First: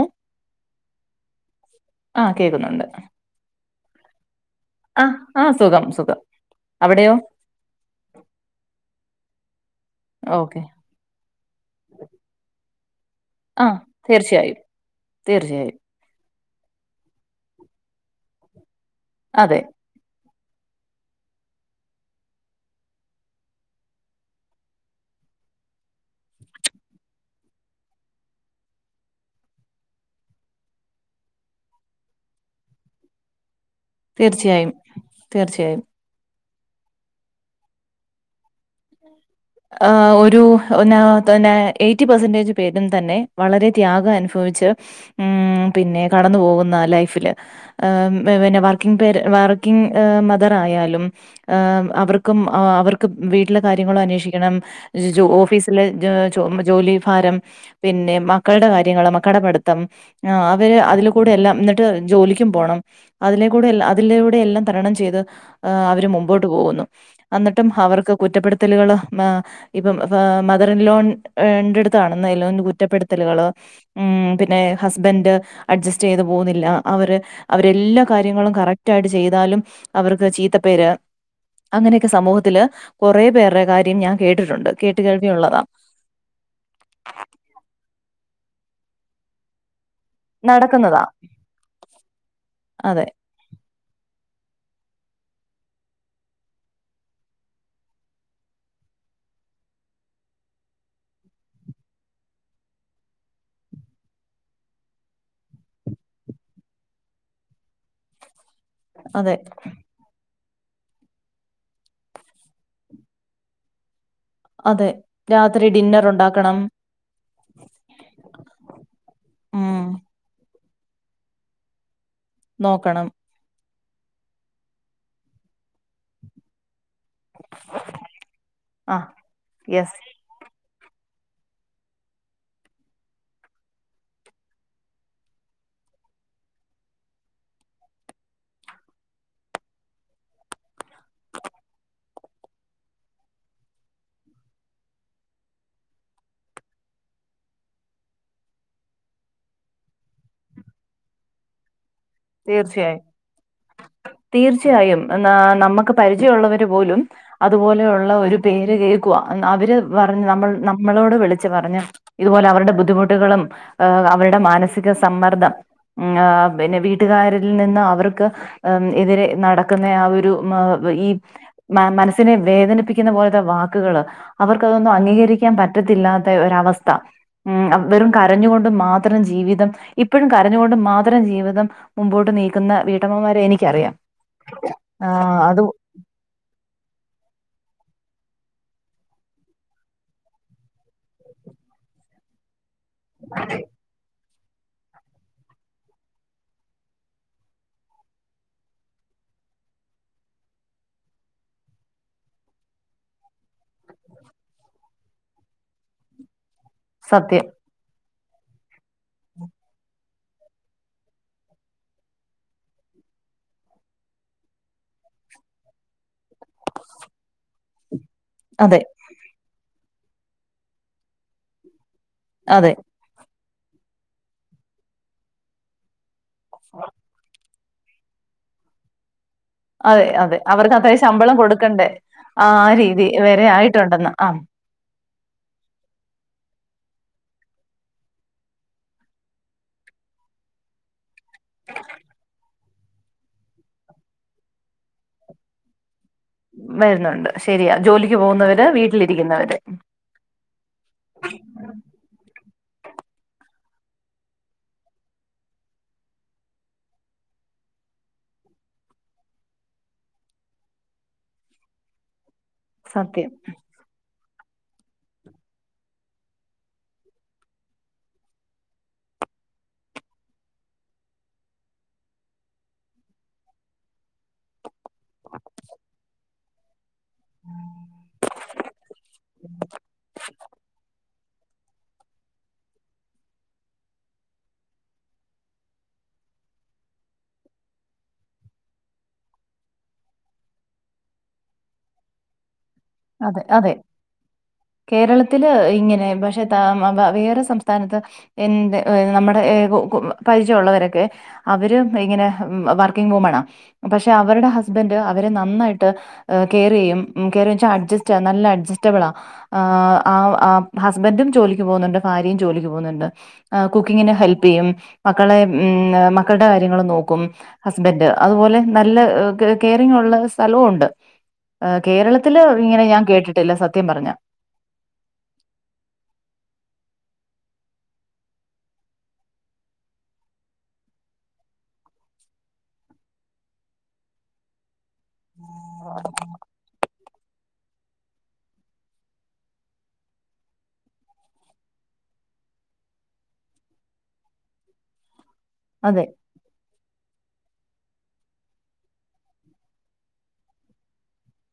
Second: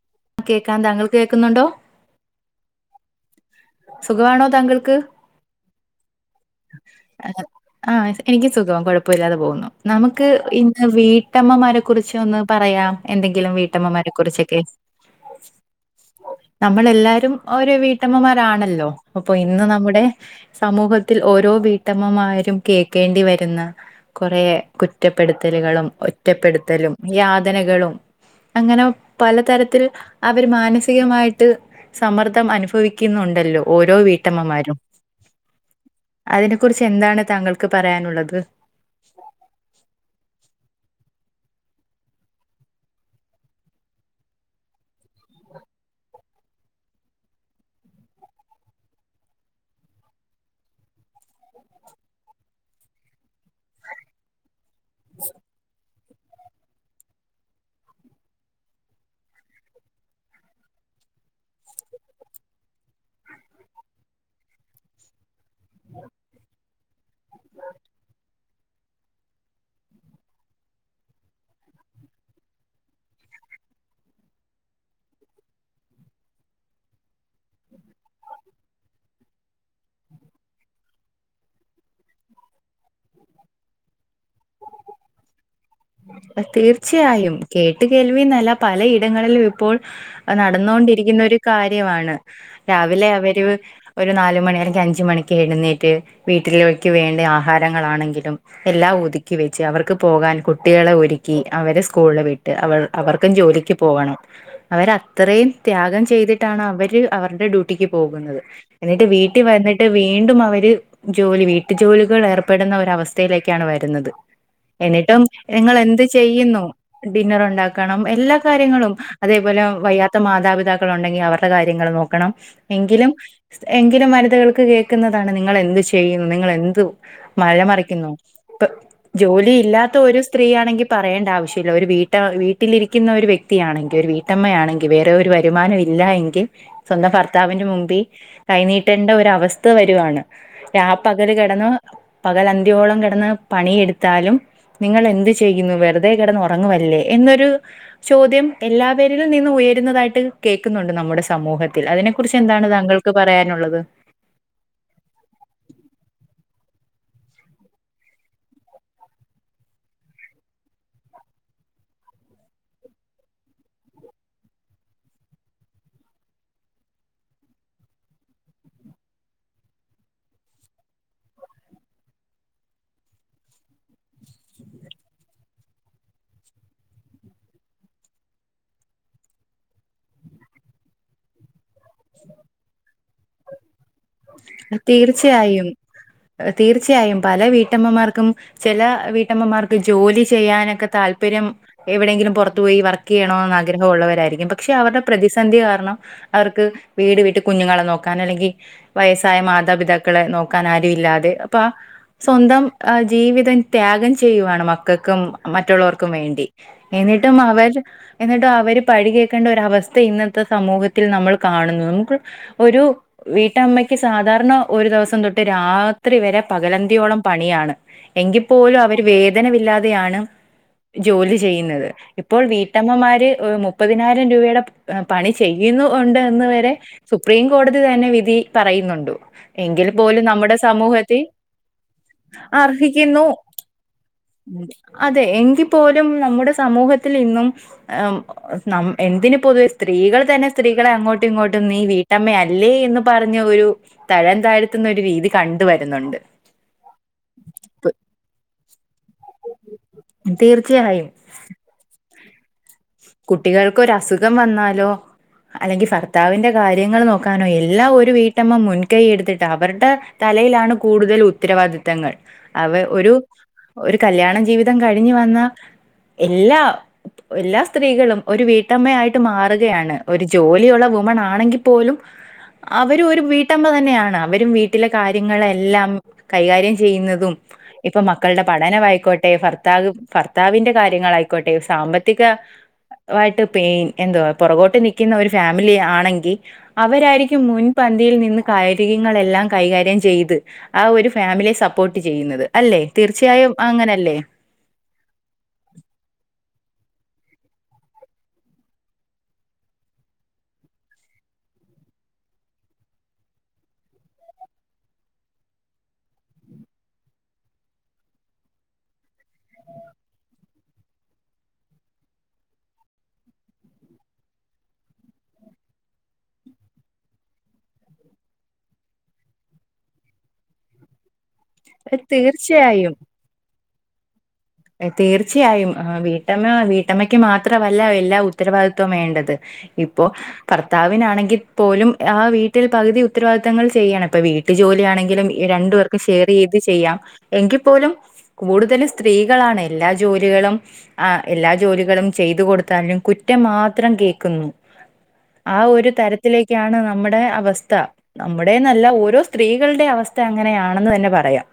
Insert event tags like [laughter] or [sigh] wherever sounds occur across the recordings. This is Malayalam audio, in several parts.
ഏ കേൾക്കാൻ താങ്കൾ ആഹ് കേക്കുന്നുണ്ട് സുഖവാണോ? താങ്കൾക്ക് ആ ആ സുഖം സുഖം അവിടെയോ ഏ ആഹ് എനിക്ക് സുഖവാ കൊഴ പ്പൊല്ലാതെ പോകുന്നു. നമുക്ക് ഓക്കെ ഇന്ന് വീട്ടമ്മമാരെ കുറിച്ച് ഒന്ന് പറയാം എന്തെങ്കിലും ആ വീട്ടമ്മമാരെ കുറിച്ചൊക്കെ തീർച്ചയായും തീർച്ചയായും നമ്മളെല്ലാരും ഓരോ വീട്ടമ്മമാരാണല്ലോ അപ്പൊ അതെ ഇന്ന് നമ്മുടെ സമൂഹത്തിൽ ഓരോ വീട്ടമ്മമാരും കേക്കേണ്ടി വരുന്ന കുറേ കുറ്റപ്പെടുത്തൽ ലുകളും ഒറ്റപ്പെടുത്തലും യാതനകളും അങ്ങനെ പലതര ത്തിൽ അവര് മാനസികമായിട്ട് സമ്മർദ്ദം അനുഭവിക്കുന്നുണ്ടല്ലോ ഓരോ തീർച്ചയായും വീട്ടമ്മമാരും തീർച്ചയായും അതിനെ കുറിച്ച് എന്താണ് താങ്കൾക്ക് പറയാനുള്ളത് ആ ഒരു എന്നാ തന്നെ എയ്റ്റി പെർസെന്റേജ് പേരും തന്നെ വളരെ ത്യാഗം അനുഭവി - ച്ച് മ് പിന്നെ കടന്ന് പോകുന്ന ലൈഫില് മ് പിന്നെ വർക്കിംഗ്‌ന്റല് വർക്കിംഗ് ‌ മദർ ആയാലും അവർക്കും ആ അവർക്ക് വീട്ടിലെ കാര്യങ്ങളും അന്വേഷി- ക്കണം ഓഫീസില് ജോലി ഭാരം പിന്നെ മക്കളുടെ കാര്യങ്ങള് മക്കൾടെ പഠിത്തം അവര് അതിൽ കൂടെ എല്ലാം ന്നട്ട് ജോലിക്കും പോണം അതിലെ കൂടെ അതിലൂടെ എല്ലാം തരണം ചെയ്ത് അവര് മുമ്പോട്ട് പോകുന്നു. അന്നിട്ടും അവർക്ക് കുറ്റപ്പെടുത്തലുകള് ആ ഇപ്പം മദറിൻ ലോ ന്റെട്ത്താണന്നെലോ കുറ്റപ്പെടുത്തലുകള് മ് പിന്നെ ഹസ്ബൻഡ് അഡ്ജസ്റ്റ് ചെയ്ത് പോവുന്നില്ല അവര് അവരെല്ലാ കാര്യങ്ങളും കറക്റ്റായിട്ട്ചെയ് ചെയ് താലും അവർക്ക് ചീത്തപേര് അങ്ങനൊക്കെ സമൂഹത്തില് കൊറേ പേരുടെകാര്യ ഞാൻ കേട്ടിട്ടുണ്ട് കേട്ടുകേൾവിയുള്ളതാ തീർച്ചയായും കേട്ട്കേൾവിന്നല്ല പലയിടങ്ങളിലും ഇപ്പോൾ നടന്നോ നടക്കുന്നതാ ണ്ടിരിക്കുന്ന ഒരു കാര്യമാണ് അതെ രാവിലെ അവര് ഒരു നാല് മണി അല്ലെങ്കിൽ അഞ്ച് മണിക്ക് എഴുന്നേറ്റ് വീട്ടിലേക്ക് വേണ്ടി ആഹാരങ്ങളാണെങ്കിലും എല്ലാം ഒതുക്കി വെച്ച് അവര്ക്ക് പോകാൻ കു- കുട്ടികളെ ഒരുക്കി അവരെ സ്കൂളിൽ വിട്ട് അവൾ അവര്ക്കും ജോലിക്ക് പോകണം അവരത്രയും ത്യാഗം ചെയ്തിട്ടാണ് അവര് അവരുടെ ഡ്യൂട്ടിക്ക് പോകുന്നത് എന്നിട്ട് അതെ വീട്ടിൽ വന്നിട്ട് വീണ്ടും അവര് ജോലി വീട്ടു ജോലികളിൽ ഏർപ്പെടുന്ന ഒരവസ്ഥയിലേക്കാണ് വരുന്നത് അതെ എന്നിട്ടും രാ നിങ്ങൾ എന്ത് ചെയ്യുന്നു ഡിന്നർ ഉണ്ടാക്കണം എല്ലാ കാര്യങ്ങളും അതേപോലെ ഉം വയ്യാത്ത മാത മാതാപിതാക്കളുണ്ടെങ്കി അവരുടെ കാര്യങ്ങൾ നോക്കണം നോക്കണം എങ്കിലും എങ്കിലും വനിതകൾക്ക് കേക്കുന്നതാണ് നിങ്ങൾ എന്ത് ചെയ്യും നിങ്ങളെന്ത് മല മറിക്കുന്നു ഇപ്പ ആ ജോലി ഇല്ലാത്ത യെസ് ഒരു സ്‌ ത്രീ ആണെങ്കി പറയേണ്ട ആവശ്യല്ല ഒരു വീട്ട വീട്ടിലിരിക്കുന്ന ഒരു വ്യക്തിയാണെങ്കി ഒരു വീട്ടമ്മയാണെങ്കി വേറെ ഒരു വരു - മാനം ഇല്ല എങ്കിൽ സ്വന്തം ഭർത്താവിന്റെ മുമ്പി കൈനീട്ടേണ്ട ഒരവസ്ഥ വരുവാണ്. രാ പകല് കെടന്ന് പകൽ അന്ത്യോളം കെടന്ന് പണിയെടുത്താലും നിങ്ങൾ എന്ത് ചെയ്യുന്നു വെറുതെ കെടന്ന് ഒറങ്ങുവല്ലേ എന്നൊരു ചോദ്യം എല്ലാവരിൽ നിന്നുയരുന്നതായിട്ട് കേക്കുന്നുണ്ട് നമ്മുടെ സമൂഹത്തി- തീർച്ചയായും തീർച്ചയായും നമ്മക്ക് പരിചയുള്ളവര്- പോലും അതുപോലെയുള്ള ഒരു പേര് കേക്കുവാ അവര് പറഞ്ഞ് നമ്മൾ നമ്മളോട് വിളിച്ച് പ - റഞ്ഞ ഇതുപോലെ അവരുടെ ബുദ്ധിമുട്ടുകളും അവരുടെ മാനസിക സമ്മർദ്ദം മ് ആ പിന്നെ വീ- ട്ട്കാരിൽ നിന്ന് അവർക്ക് എതിരെ നടക്കുന്ന ആ ഒരു ഈ മനസ്സിനെ വേദനിപ്പിക്കുന്ന പോലത്തെ വാക്കുകള് അവർക്കതൊന്നും അംഗീകരിക്കാൻ പറ്റത്തില്ലാത്ത ഒരവസ്ഥ മ് വെറും കരഞ്ഞുകൊണ്ട് മാത്രം ജീവിതം ഇപ്പഴും കരഞ്ഞുകൊണ്ട് മാത്രം ജീവിതം മുമ്പോട്ട് നീക്കുന്ന വീട്ടമ്മമാരെ എനിക്കറിയാം ആഹ് അത് തീർച്ചയായും തീർച്ചയായും പല വീ- ട്ടമ്മമാർക്കും ചെല വീട്ടമ്മമാർക്ക് ജോലി ചെയ്യാനൊക്കെ താല്പര്യം എവിടെയെങ്കിലും പൊറ- ത്ത് പോയി വർക്കെയ്യണോന്നാഗ്രഹവുള്ളവരായിരിക്കും പക്ഷെ അവരുടെ പ്രതിസന്ധി കാരണം അവർക്ക് വീട് വിട്ട് കുഞ്ഞുങ്ങളെ നോക്കാൻ അല്ലെങ്കി വയസ്സായ മാതാപിതാക്കളെ നോക്കാൻ ആരു ഇല്ലാതെ അപ്പൊ ആ സ്വന്തം ജീവിതം ത്യാ- ഗം ചെയ്യുവാണ് മക്കൾക്കും മറ്റുള്ളവർക്കും വേണ്ടി എന്നിട്ടും സത്യം അവർ എന്നിട്ട് അവര് പഴി കേക്കേണ്ട ഒരവസ്ഥ ഇന്നത്തെ സമൂഹത്തിൽ നമ്മൾ കാണുന്നു [unintelligible] നമുക്ക് ഒരു വീ - ട്ടമ്മയ്ക്ക് സാധാരണ ഒരു ദിവസം തൊട്ട് രാത്രി വരെ പകലന്തിയോളം പണിയാണ് എങ്കിപ്പോലും അതെ അവര് വേദനമില്ലാതെയാണ് ജോലി ചെയ്യുന്നത് ഇപ്പോൾ അതെ വീട്ടമ്മമാര് മുപ്പതിനായിരം രൂപയുടെ പണി ചെയ്യുന്നുവുണ്ട് ഇ വരെ സുപ്രീം കോടതി തന്നെ വിധി പറയുന്നുണ്ട് എങ്കിൽ അതെ പോലും അതെ നമ്മുടെ അവർക്ക് അത്രയും സമൂഹത്തി ശമ്പളം കൊടുക്കണ്ടേ ആ രീതി അർഹിക്കുന്നു. വരെ ആയിട്ടുണ്ടെന്ന് ആ [unintelligible] അതെ എങ്കിൽ പോലും നമ്മുടെ സമൂഹത്തിൽ ഇന്നും [unintelligible] എന്തിന് പൊതുവെ സ്ത്രീ സ്ത്രീകൾ തന്നെ സ്ത്രീകളെ അങ്ങോട്ടും ഇങ്ങോട്ടും നീ വീട്ടമ്മയല്ലേ എന്ന് പറഞ്ഞ ഒരു തഴം താഴ്ത്തുന്ന ഒരു രീതി കണ്ട് വരുന്നുണ്ട് വരുന്നുണ്ട് ശരിയാ ജോലിക്ക് പോകുന്നവര് വീട്ടിൽ ലി രിക്കുന്നവര് തീർച്ചയായും കുട്ടികൾക്ക് ഒര അസുഖം വന്നാലോ അല്ലെങ്കി ഭർത്താവിന്റെ കാര്യങ്ങൾ നോക്കാനോ എല്ലാം ഒരു വീട്ടമ്മ മുൻകൈ എടുത്തിട്ട് അവരുടെ [unintelligible] കൂടുതൽ ഉത്തരവാദിത്തങ്ങൾ അവ സത്യം ഒരു കല്യാണ ജീവിതം കഴിഞ്ഞു വന്ന എല്ലാ എല്ലാ സ് സ്ത്രീകളും ഒരു വീട്ടമ്മയായിട്ട് മാറുകയാണ്. ഒരു ജോലിയുള്ള വുമൺ ആണെങ്കിൽ പോലും അവരും ഒരു വീട്ടമ്മ തന്നെയാണ്. അവരും വീട്ടിലെ കാര്യങ്ങളെല്ലാം കൈകാര്യം ചെയുന്നതും ഇപ്പൊ മക്കളുടെ പഠനയിക്കോട്ടെ ഭർത്താവ് ഭർത്താവിന്റെ കാര്യങ്ങളായി- ക്കട്ടെ സാമ്പത്തിക ആയിട്ട് എന്തുവാ പുറകോട്ട് നിൽക്കുന്ന ഒരു ഫാമിലി ആണെങ്കിൽ അവരായിരിക്കും മുൻ പന്തിയിൽ നിന്ന് കായികങ്ങളെല്ലാം കൈകാര്യം ചെയ്ത് ആ ഒരു ഫാമിലിയെ സപ്പോർട്ട് ചെയ്യുന്നത് അല്ലെ അതെ തീർച്ചയായും അതെ അങ്ങനല്ലേ കേരളത്തില് ഇങ്ങനെ പക്ഷെ [inaudible] വേറെ സംസ്ഥാനത്ത് എ നമ്മുടെ [unintelligible] പരിചയമുള്ളവരൊക്കെ അവര വർക്കിംഗ്‌ വുമനാ പക്ഷെ അവരുടെസ്ബൻ് അവരെ നന്നായിട്ട് കെയറ് ചെയ്യും. [unintelligible] അ നല്ല അഡ്ജസ്റ്റബിൾ ആ ഹസ്ബൻഡും ജോലിക്ക് പോകുന്നുണ്ട് ഭാര്യയും ജോലിക്ക് പോകുന്നു ആ കുക്കിംഗിന് ഹെൽപ്പ് ചെയ്യും മക്കളുടെ ഉം മക്കളുടെ കാര്യങ്ങൾ നോക്കൂ ഹസ്ബൻ അതുപോലെ നല്ല കെയറിങ് ഉള്ള സ്ഥലവും ഉണ്ട്. കേരളത്തില് ഇങ്ങനെ തീർച്ചയായും ഞാൻ കേട്ടിട്ടില്ല സത്യം പറഞ്ഞ തീർച്ചയായും വീട്ടമ്മ വീട്ടമ്മയ്ക്ക് മാത്രമല്ല എല്ലാ ഉത്തരവാദിത്വം വേണ്ടത് ഇപ്പോ ഭർത്താവിനാണെങ്കിൽ പോലും ആ വീട്ടിൽ പകുതി ഉത്തരവാദിത്തങ്ങൾ ചെയ്യണം ഇപ്പൊ വീട്ടിൽ ജോലിയാണെങ്കിലും രണ്ടു പേർക്കും ഷെയർ ചെയ്ത് ചെയ്യാം എങ്കിൽ പോലും കൂടുതലും സ് സ്ത്രീകളാണ് എല്ലാ ജോലികളും എല്ലാ ജോലികളും ചെയ്തു കൊടുത്താലും കുറ്റം മാത്രം കേക്കുന്നു ആ ഒരു അതെ തരത്തിലെ നാം നമ്മുടെ അവസ്ഥ നമ്മുടെന്നല്ല ഓരോ സ്ത്രീകളുടെ അവസ്ഥ അങ്ങനെയാണെന്ന് തന്നെ പറയാം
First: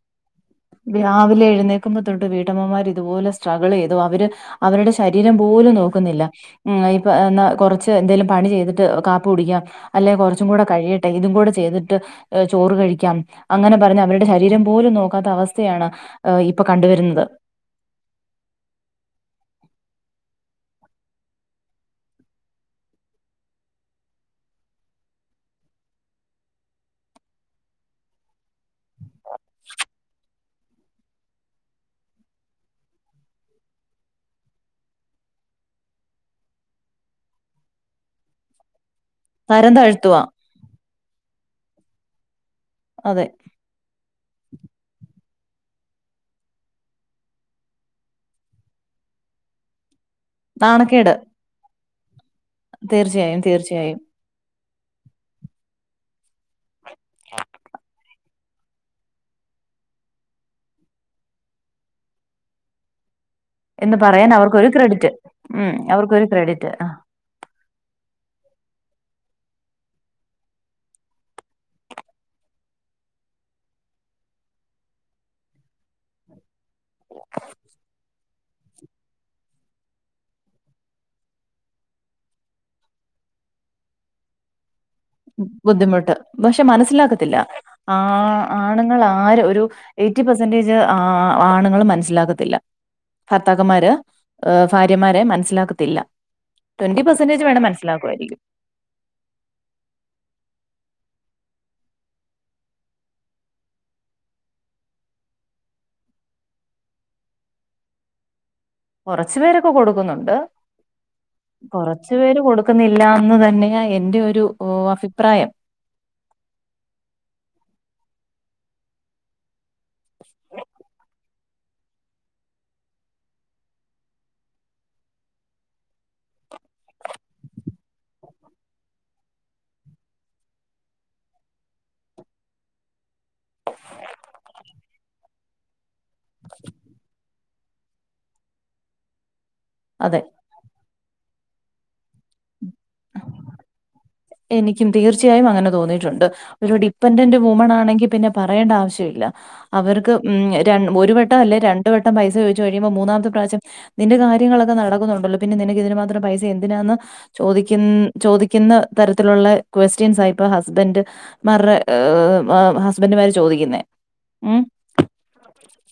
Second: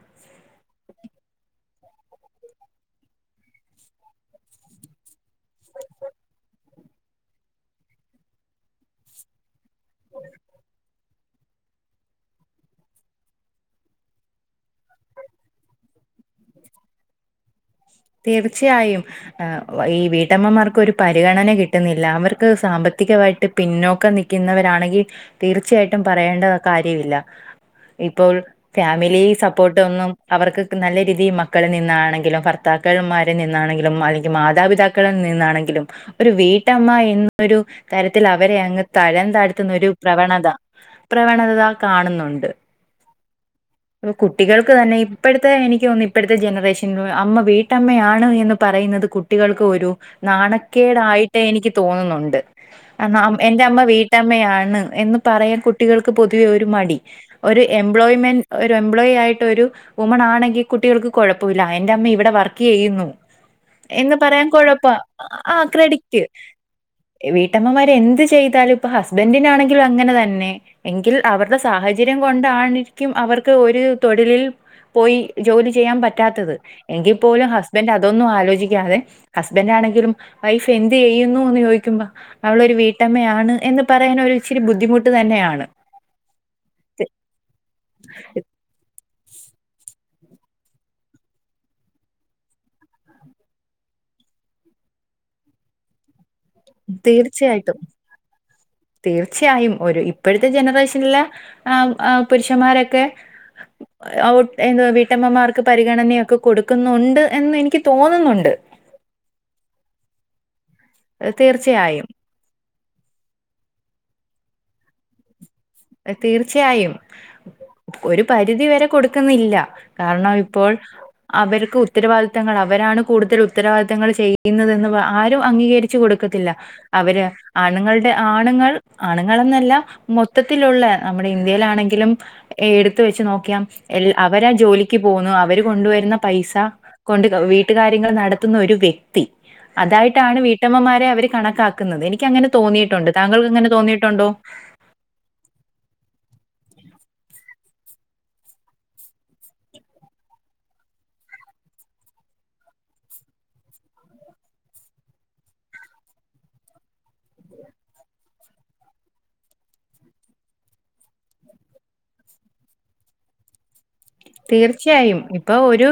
തട്ട് വീട്ടമ്മമാർ ഇതുപോലെ സ്ട്രഗിൾ ചെയ്തു അവര് അവരുടെ ശരീരം പോലും നോക്കുന്നില്ല എന്നാ കുറച്ച് എന്തേലും പണി ചെയ്തിട്ട് കാപ്പി കുടിക്കാം അല്ലെങ്കിൽ കുറച്ചും കൂടെ കഴിയട്ടെ ഇതും കൂടെ ചെയ്തിട്ട് ചോറ് കഴിക്കാം അങ്ങനെ പറഞ്ഞ് അവരുടെ ശരീരം പോലും നോക്കാത്ത അവസ്ഥ യാണ് ഇപ്പൊ കണ്ടുവരുന്നത്. തീർച്ചയായും ഈ വീട്ടമ്മമാർക്ക് ഒരു പരിഗണന കിട്ടുന്നില്ല അവർക്ക് സാമ്പത്തി കത്തികമായിട്ട് പിന്നോക്കം നൽക്കുന്നവരാണെങ്കിൽ തീർച്ചയായിട്ടും പറയേണ്ട കാര്യമില്ല. ഇപ്പോൾ ഫാമിലി സപ്പോർട്ട് ഒന്നും അവർക്ക് നല്ല രീതിയിൽ മക്കളി നിന്നാണെങ്കിലും ഭർ ഭർത്താക്കൻമാരി നിന്നാണെങ്കിലും അല്ലെങ്കിൽ മാതാപിതാക്കളിൽ നിന്നാണെങ്കിലും ഒരു വീട്ടമ്മ എന്നൊരു തരത്തിൽ അവരെ അങ്ങ തരം താഴ്ത്തുന്ന ഒരു പ്രവണത പ്രവണത കാണുന്നുണ്ട് അതെ അപ്പൊ കുട്ടികൾക്ക് തന്നെ ഈ ഇപ്പോഴത്തെ എനിക്ക് തോന്നുന്നു ഇപ്പോഴത്തെ ജനറേഷൻ അമ്മ വീട്ടമ്മയാണ് എന്ന് പറയുന്നത് കുട്ടികൾക്ക് ഒരു നാണക്കേട് നാണക്കേടായിട്ട് എനിക്ക് തോന്നുന്നുണ്ട്. തീർച്ചയായും എന്റെ അമ്മ തീർച്ചയായും വീട്ടമ്മയാണ്. എന്ന് പറയാൻ കുട്ടികൾക്ക് പൊതുവെ ഒരു മടി ഒരു എംപ്ലോയ്മെന്റ് ഒരു എംപ്ലോയി ആയിട്ട് ഒരു വുമൺ ആണെങ്കിൽ കുട്ടികൾക്ക് കുഴപ്പമില്ല എന്റെ അമ്മ ഇവിടെ വർക്ക് ചെയ്യുന്നു എന്ന് പറയാൻ അവർക്കൊരു കൊഴപ്പാ ക്രെഡിറ്റ് ആ ഉം ക്രെഡിറ്റ് അവർക്കൊരു ക്രെഡിറ്റ് വീട്ടമ്മമാര് എന്ത് ചെയ്താലും ഇപ്പൊ ഹസ്ബൻഡിനാണെങ്കിൽ അങ്ങനെ തന്നെ എങ്കിൽ അവരുടെ സാഹചര്യം കൊണ്ടാരിക്കും അവർക്ക് ത് ഒരു തൊഴിലിൽ പോയി ജോലി ചെയ്യാൻ പറ്റാത്തത്. എങ്കിപ്പോലും ഹസ്ബന്റ് അതൊന്നും ആലോചി ന്തിക്കാതെ ഹസ്ബൻഡാണെങ്കിലും വൈഫ് എന്ത് ചെയ്യുന്നു എന്ന് ചോദിക്കുമ്പോ അവളൊരു വീട്ടമ്മയാണ് എന്ന് പറയാനൊരിച്ചിരി ബുദ്ധിമുട്ട് തന്നെയാണ് ബുദ്ധിമുട്ട് പക്ഷെ തി- മനസ്സിലാക്കത്തില്ല ആ ആണുങ്ങളാ ആരൊരു എയിറ്റി പെർസെന്റേജ് ആണുങ്ങൾ മനസ്സിലാക്കത്തില്ല ഭർത്താക്കന്മാരെ ഭാര്യമാരെ മനസ്സിലാക്കത്തില്ല ട്വന്റി പെർസെന്റേജ് വേണം തീർച്ചയായിട്ടും മനസ്സിലാക്കുമായിരിക്കും തീർച്ചയായും ഒരു ഇപ്പഴത്തെ ജനറേഷൻലെ ആ ആ പുരുഷന്മാരൊക്കെ ഔട്ട് എന്ത് വീട്ടമ്മമാർക്ക് പരിഗണനയൊക്കെ കൊടുക്കുന്നൊണ്ട് എന്ന് എനിക്ക് തോന്നുന്നുണ്ട്. കൊറച്ചു പേരൊക്കെ കൊടുക്കുന്നുണ്ട്. തീർച്ചയായും കൊറച്ചു പേര് കൊടുക്കുന്നില്ല എന്നുതന്നെയാ എന്റെ ഒരു ഓ അഭിപ്രായം. തീർച്ചയായും. ഒരു പരിധി വരെ കൊടുക്കുന്നില്ല. കാരണം, ഇപ്പോൾ അവർക്ക് ഉത്തരവാദിത്തങ്ങൾ അവർ രാണ് കൂടുതൽ ഉത്തരവാദിത്തങ്ങൾ ചെയ്യുന്നതെന്ന് ആരും അംഗീകരിച്ചു കൊടുക്കത്തില്ല. അവര് ആണ് ആണുങ്ങളുടെ ആണുങ്ങൾ ആണുങ്ങൾ എന്നല്ലാ മൊത് മൊത്തത്തിലുള്ള നമ്മുടെ ഇന്ത്യയിലാണെങ്കിലും എടുത്തു വെച്ച് നോക്കിയ എൽ അവരാ ജോലിക്ക് പോകുന്ന അവരു കൊണ്ടുവരുന്ന പൈസ കൊണ്ട് വീട്ടുകാര്യങ്ങൾ നടത്തുന്ന ഒരു വ്യക്തി. അതെ അതായിട്ടാണ് വീട്ടമ്മമാരെ അവര് കണക്കാക്കുന്നത്. എനിക്കങ്ങനെ തോന്നിയിട്ടുണ്ട് താങ്കൾക്ക് അങ്ങനെ തോന്നിയിട്ടു എനിക്കും തീർച് ർച്ചായും അങ്ങനെ തോന്നിയിട്ടുണ്ട്. ഒരു ഡിപ്പെൻഡന്റ് വുമൺ ആണെങ്കിൽ പിന്നെ പറയണ്ട ആവശ്യമില്ല. അവർക്ക് ഉം ര ഒരു വട്ടം അല്ലെ രണ്ടു വട്ടം പൈസ ചോദിച്ചു കഴിയുമ്പം മൂന്നാമത്തെ പ്രാവശ്യം നിന്റെ കാര്യങ്ങളൊക്കെ നടക്കുന്നൊ ണ്ടല്ലോ അപ്പം പിന്നെ നിനക്ക് ഇതിനു മാത്രം പൈസ എന്തിനാന്ന് ചോദിക്കുന്ന് ചോദിക്കുന്ന തരത്തിലുള്ള ക്വസ്റ്റ്യൻസാ ഇപ്പം ഹസ്ബൻഡ് മാർടെ ഹസ്ബൻഡുമാര് ചോദിക്കുന്നേ. ഉം. തീർച്ചയായും. ഇപ്പ ഒരു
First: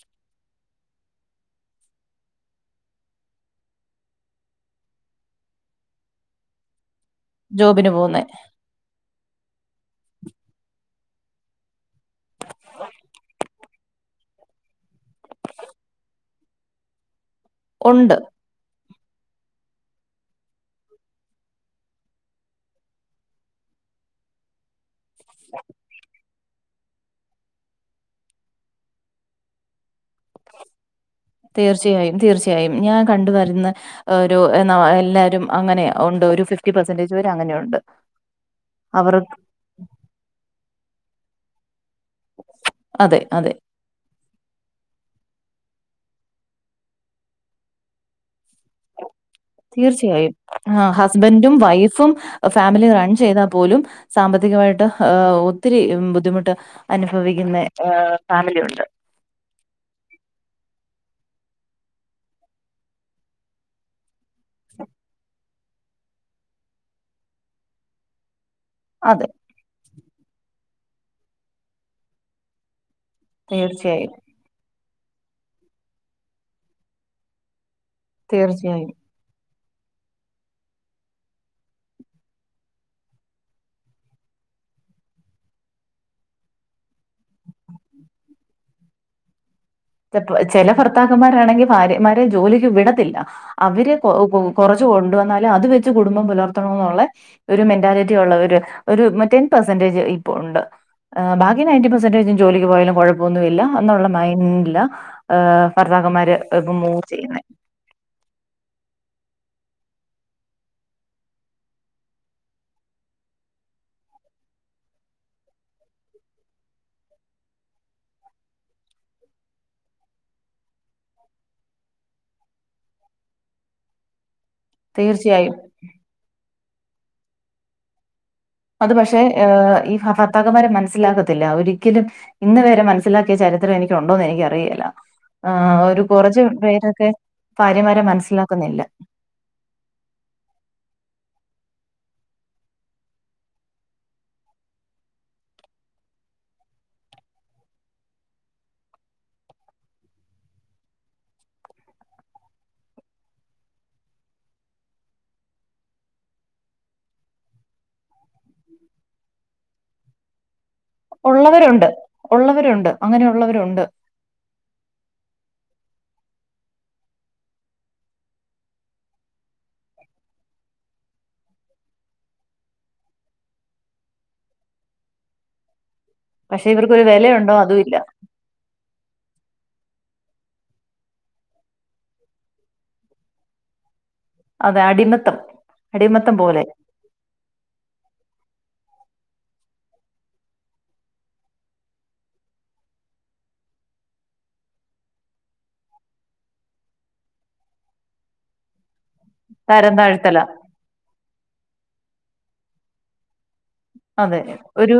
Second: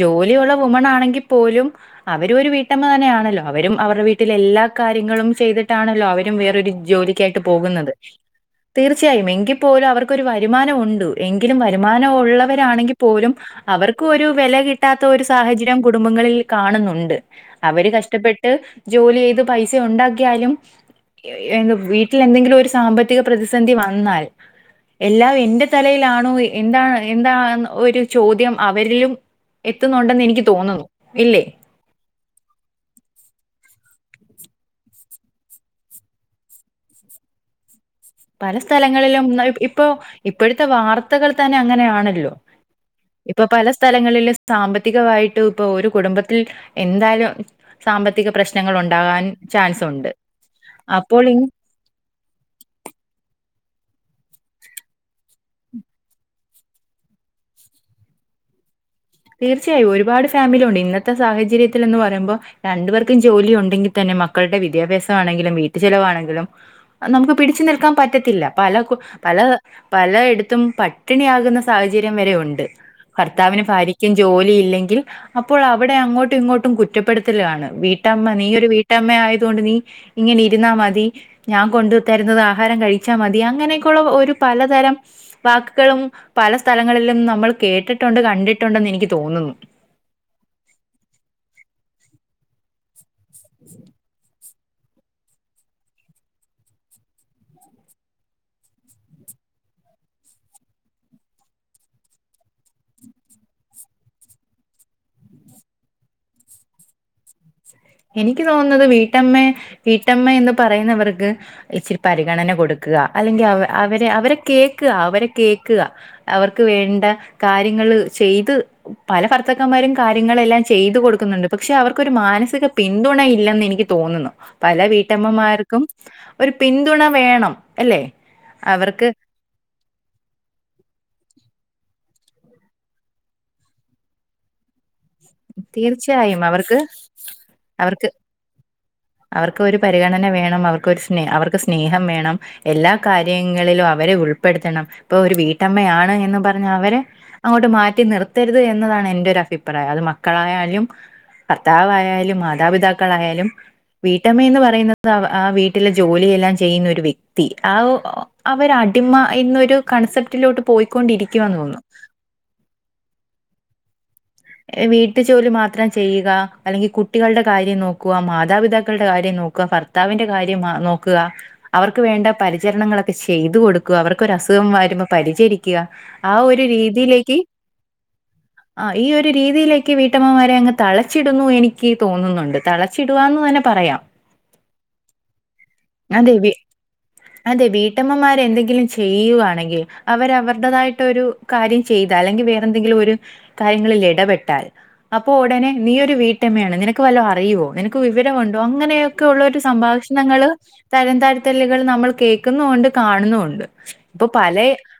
ജോലിയുള്ള വുമണാണെങ്കിൽ പോലും അവരും ഒരു വീട്ടമ്മ തന്നെ ആണല്ലോ അവരും അവർടെ വീട്ടിൽ എല്ലാ കാര്യങ്ങളും ചെയ്ത തിട്ടാണല്ലോ അവരും വേറൊരു ജോലിക്കായിട്ട് ജോബിന് പോകുന്നത്. പോകുന്നെ. തീർച്ചയായും ഇങ് എങ്കിൽ പോലും അവർക്കൊരു വരുമാനം ഉണ്ടു. എങ്കിലും വരുമാന ഒള്ള വരാണെങ്കിൽ പോലും അവർക്കും ഒരു വെല കിട്ടാത്ത ഒരു സാഹചര്യം കുടുംബങ്ങളിൽ കാണുന്നുണ്ട്. അവര് ഉണ്ട്. കഷ്ടപ്പെട്ട് ജോലി ചെയ്ത് പൈസ ഉണ്ടാക്കിയാലും എ യൗവ വീട്ടിൽ എന്തെങ്കിലും ഒരു സാമ്പത്തിക പ്രതിസന്ധി വന്നാൽ എല്ലാം എന്റെ തലയിലാണോ എന്താണ് എന്താ ഒരു ചോദ്യം അവരിലും എത്തുന്നുണ്ടെന്നെനിക്ക് തോന്നുന്നു. ഇല്ലേ? തീർച്ചയായും തീർച്ചയായും. ഞാൻ കണ്ടു വരുന്ന ഒരു എന്നാ എല്ലാവരും അങ്ങനെ ഉണ്ട് ഒരു ഫിഫ്റ്റി പെർസെൻറേജ് വരെ അങ്ങനെയുണ്ട്. പല അവർ സ്ഥലങ്ങളിലും ഇപ്പോ ഇപ്പഴത്തെ വാർത്തകൾ തന്നെ അങ്ങനെയാ ണല്ലോ അതെ, ഇപ്പൊ അതെ. പല സ്ഥലങ്ങളിലും സാമ്പത്തികമായിട്ട് ഇപ്പ ഒരു കുടുംബത്തിൽ എന്തായാലും സാമ്പത്തിക പ്രശ്നങ്ങളുണ്ടാകാൻ തീർച്ചയായും. ആ ഹസ്ബൻറും വൈഫും ഫാമിലി [unintelligible] ചെയ്താൽ പോലും സാമ്പത്തികമായിട്ട് ഒത്തിരി ബുദ്ധിമുട്ട് അനുഭവിക്കുന്ന എ ഫാമിലി ഉണ്ട്. തീർച്ചയായും ഒരുപാട് ഫാമിലി ഉണ്ട്. ഇന്നത്തെ സാഹചര്യത്തിലെന്ന് പറയുമ്പോ രണ്ടു പേർക്കും ജോലി ഉണ്ടെങ്കിത്തന്നെ മക്ക് മക്കളുടെ വിദ്യാഭ്യാസമാണെങ്കിലും വീട്ടു ചെലവാണെങ്കിലും നമുക്ക് പിടിച്ചു നിൽക്കാൻ പറ്റത്തില്ല. പല കു അതെ പല പലയിടത്തും പട്ടിണിയാകുന്ന സാഹചര്യം വരെ ഉണ്ട്. ഭർത്താവിനും ഭാര്യയ്ക്കും തീർച്ചയായും ജോലി ഇല്ലെങ്കിൽ അപ്പോൾ അവിടെ അങ്ങോട്ടും ഇങ്ങോട്ടും കുറ്റപ്പെടുത്തലാണ് വീട്ട് വീട്ടമ്മ നീ ഒരു തീർച്ചയായും വീട്ടമ്മയായ കൊണ്ട് നീ ഇങ്ങനിരുന്നാ മതി ഞാൻ കൊണ്ടുത്തരുന്നത് ആഹാരം കഴിച്ചാമതി അങ്ങനൊക്കെയുള്ള ഒരു പലതരം വാക്കുകളും പല സ്ഥലങ്ങളിലും നമ്മൾ കേട്ടിട്ടുണ്ട് കണ്ടിട്ട് ണ്ടിട്ടുണ്ടെന്ന് എനിക്ക് തോന്നുന്നു വെപ്പ് ചില ഭർത്താക്കന്മാരാണെങ്കി ഭാര്യമാരെ ജോലിക്ക് വിടത്തില്ല അവരെ കൊ കൊ കുറച്ച് എന്തു കൊണ്ടുവന്നാലും അത് വെച്ച് കുടുംബം പുലർത്തണോ ഒള്ളെ ഒരു മെന്റാലിറ്റി ഉള്ളവർ ഒരുടെൻ പെർസെൻടേജ് പേര് ഇപ്പൊ ഉണ്ട് ആ ബാക്കി നയന്റി പെർസെൻടേജും ജോലിക്ക് പോയാലും കുഴപ്പമൊന്നും ഇല്ല എന്നുള്ള മായിന്റിൽ ലാ ഏ ഭർത്താക്കന്മാര് ഇപ്പൊ മുവ് ചെയ്യുന്നെ എനിക്ക് തോന്നുന്നത് വീട്ടമ്മ വീട്ടമ്മ എന്ന് പറയുന്നവർക്ക് ഇച്ചിരി പരിഗണന കൊടുക്ക കൊടുക്കാ അല്ലെങ്കിൽ അവരെ അവരെ കേൾക്കുക അവരെ കേൾക്കുക അവർക്ക് വേണ്ട കാര്യങ്ങൾ ള് ചെയ്ത് പല ഭർത്താക്കന്മാരും കാര്യങ്ങളെല്ലാം ചെയ്തു കൊടുക്കുന്നുണ്ട്. പക്ഷെ അവർക്കൊരു മാനസിക പിന്തുണ ഇല്ലെന്ന് എനിക്ക് തോന്നുന്നു. പല തീർച്ചയായും വീട്ടമ്മമാർക്കും ഒരു പെ പിന്തുണ വേണം. അല്ലേ? അത് പക്ഷെഏ ഈ ഭർത്താക്കന്മാര് മനസ്സിലാക്കത്തില്ല അവരി ഒരിക്കലും ഇന്ന് വരെ മനസ്സിലാക്കിയ ചരിത്രം എനിക്കുണ്ടോന്ന് എനിക്ക് അറിയുകെല ആ ഒരു കുറച്ച് തീർച്ചയായും അവർക്ക് പേരൊക്കെ ഭാര്യമാരെ അവർക്ക് മനസ്സിലാക്കുന്നില്ല അവർക്ക് ഒരു പരിഗണന വേണം അവർക്ക്ഒരു സ്നേ അവർക്ക് സ്നേ സ്നേഹം വേണം എല്ലാ കാര്യങ്ങളിലും അവരെ ഉൾപ്പെടുത്തണം ഇപ്പൊ ഒരു വീട്ടമ്മയാണ് എന്നും പറഞ്ഞ് അവരെ അങ്ങോട്ട് മാറ്റി നിർത്തരുത് എന്നതാണ് എന്റെ ഒരു അഭിപ്രായം അത് മക്കളായാലും ഭർത്താവായാലും മാതാപിതാക്കളായാലും വീട്ടമ്മയെന്ന് പറയുന്നത് ആ വീട്ടിലെ ജോലിയെല്ലാം ചെയ്യുന്ന ഒരു വ്യക്തി ആ ഓ അവരാണ് അടിമ എന്നൊരു കൺസെപ്റ്റിലോട്ട് പോയിക്കൊണ്ടിരിക്കുവാന്ന് തോന്നുന്നു ഒള്ളവരുണ്ട് ഒള്ളവരുണ്ട് അങ്ങനെഒള്ളവരുണ്ട് ഏ വീട്ടു ജോലി മാത്രം ചെയ്യുക അല്ലെങ്കിൽ കുട്ടികളുടെ കാര്യം നോക്കുക മാതാപിതാക്കളുടെ കാര്യം നോക്കുക ഭർത്താവിന്റെ കാര്യംമാ നോക്കുക അവർക്ക് വേണ്ട പരിചരണങ്ങളൊക്കെ ചെയ്ത് കൊടുക്കുക അവർക്ക് ഒരു അസുഖം വരുമ്പോ പരിചരിക്കുക ആ ഒരു പക്ഷെ ഇവർക്കൊരു രീതിയിലേക്ക് വിലയുണ്ടോ അതും ഇല്ല ആ ഈ ഒരു രീതിയിലേക്ക് വീട്ടമ്മമാരെ അങ്ങ് തളച്ചിടുന്നു എനിക്ക് തോന്നുന്നുണ്ട് തളച്ചിടവാന്ന് തന്നെ പറയാം അതെ അടിമത്തം അടിമത്തം അതെതെ പോലെ അതെ വീട്ടമ്മമാരെ എന്തെങ്കിലും ചെയ്യുവാണെങ്കിൽ അവരെ അവരുടേതായിട്ട് ഒരു കാര്യം ചെയ്ത അല്ലെങ്കിൽ വേറെ എന്തെങ്കിലും ഒരു കാര്യങ്ങളിൽ എടപെട്ടാൽ അപ്പോ ഉടനെ നീ ഒരു വീട്ടമ്മയാണ് നിനക്ക് വല്ലോ അറിയവോ നിനക്ക് വിവരം ഉണ്ടോ അങ്ങനെയൊ ഒക്കെ ഉള്ള ഒരു തരം താഴ്ത്തല സംഭാഷണങ്ങൾ താരതയിത്തലുകൾ നമ്മൾ കേൾക്കുന്നുണ്ട് കാണുന്നുണ്ട് ഇപ്പൊ അതെ അതെ പല ഒരു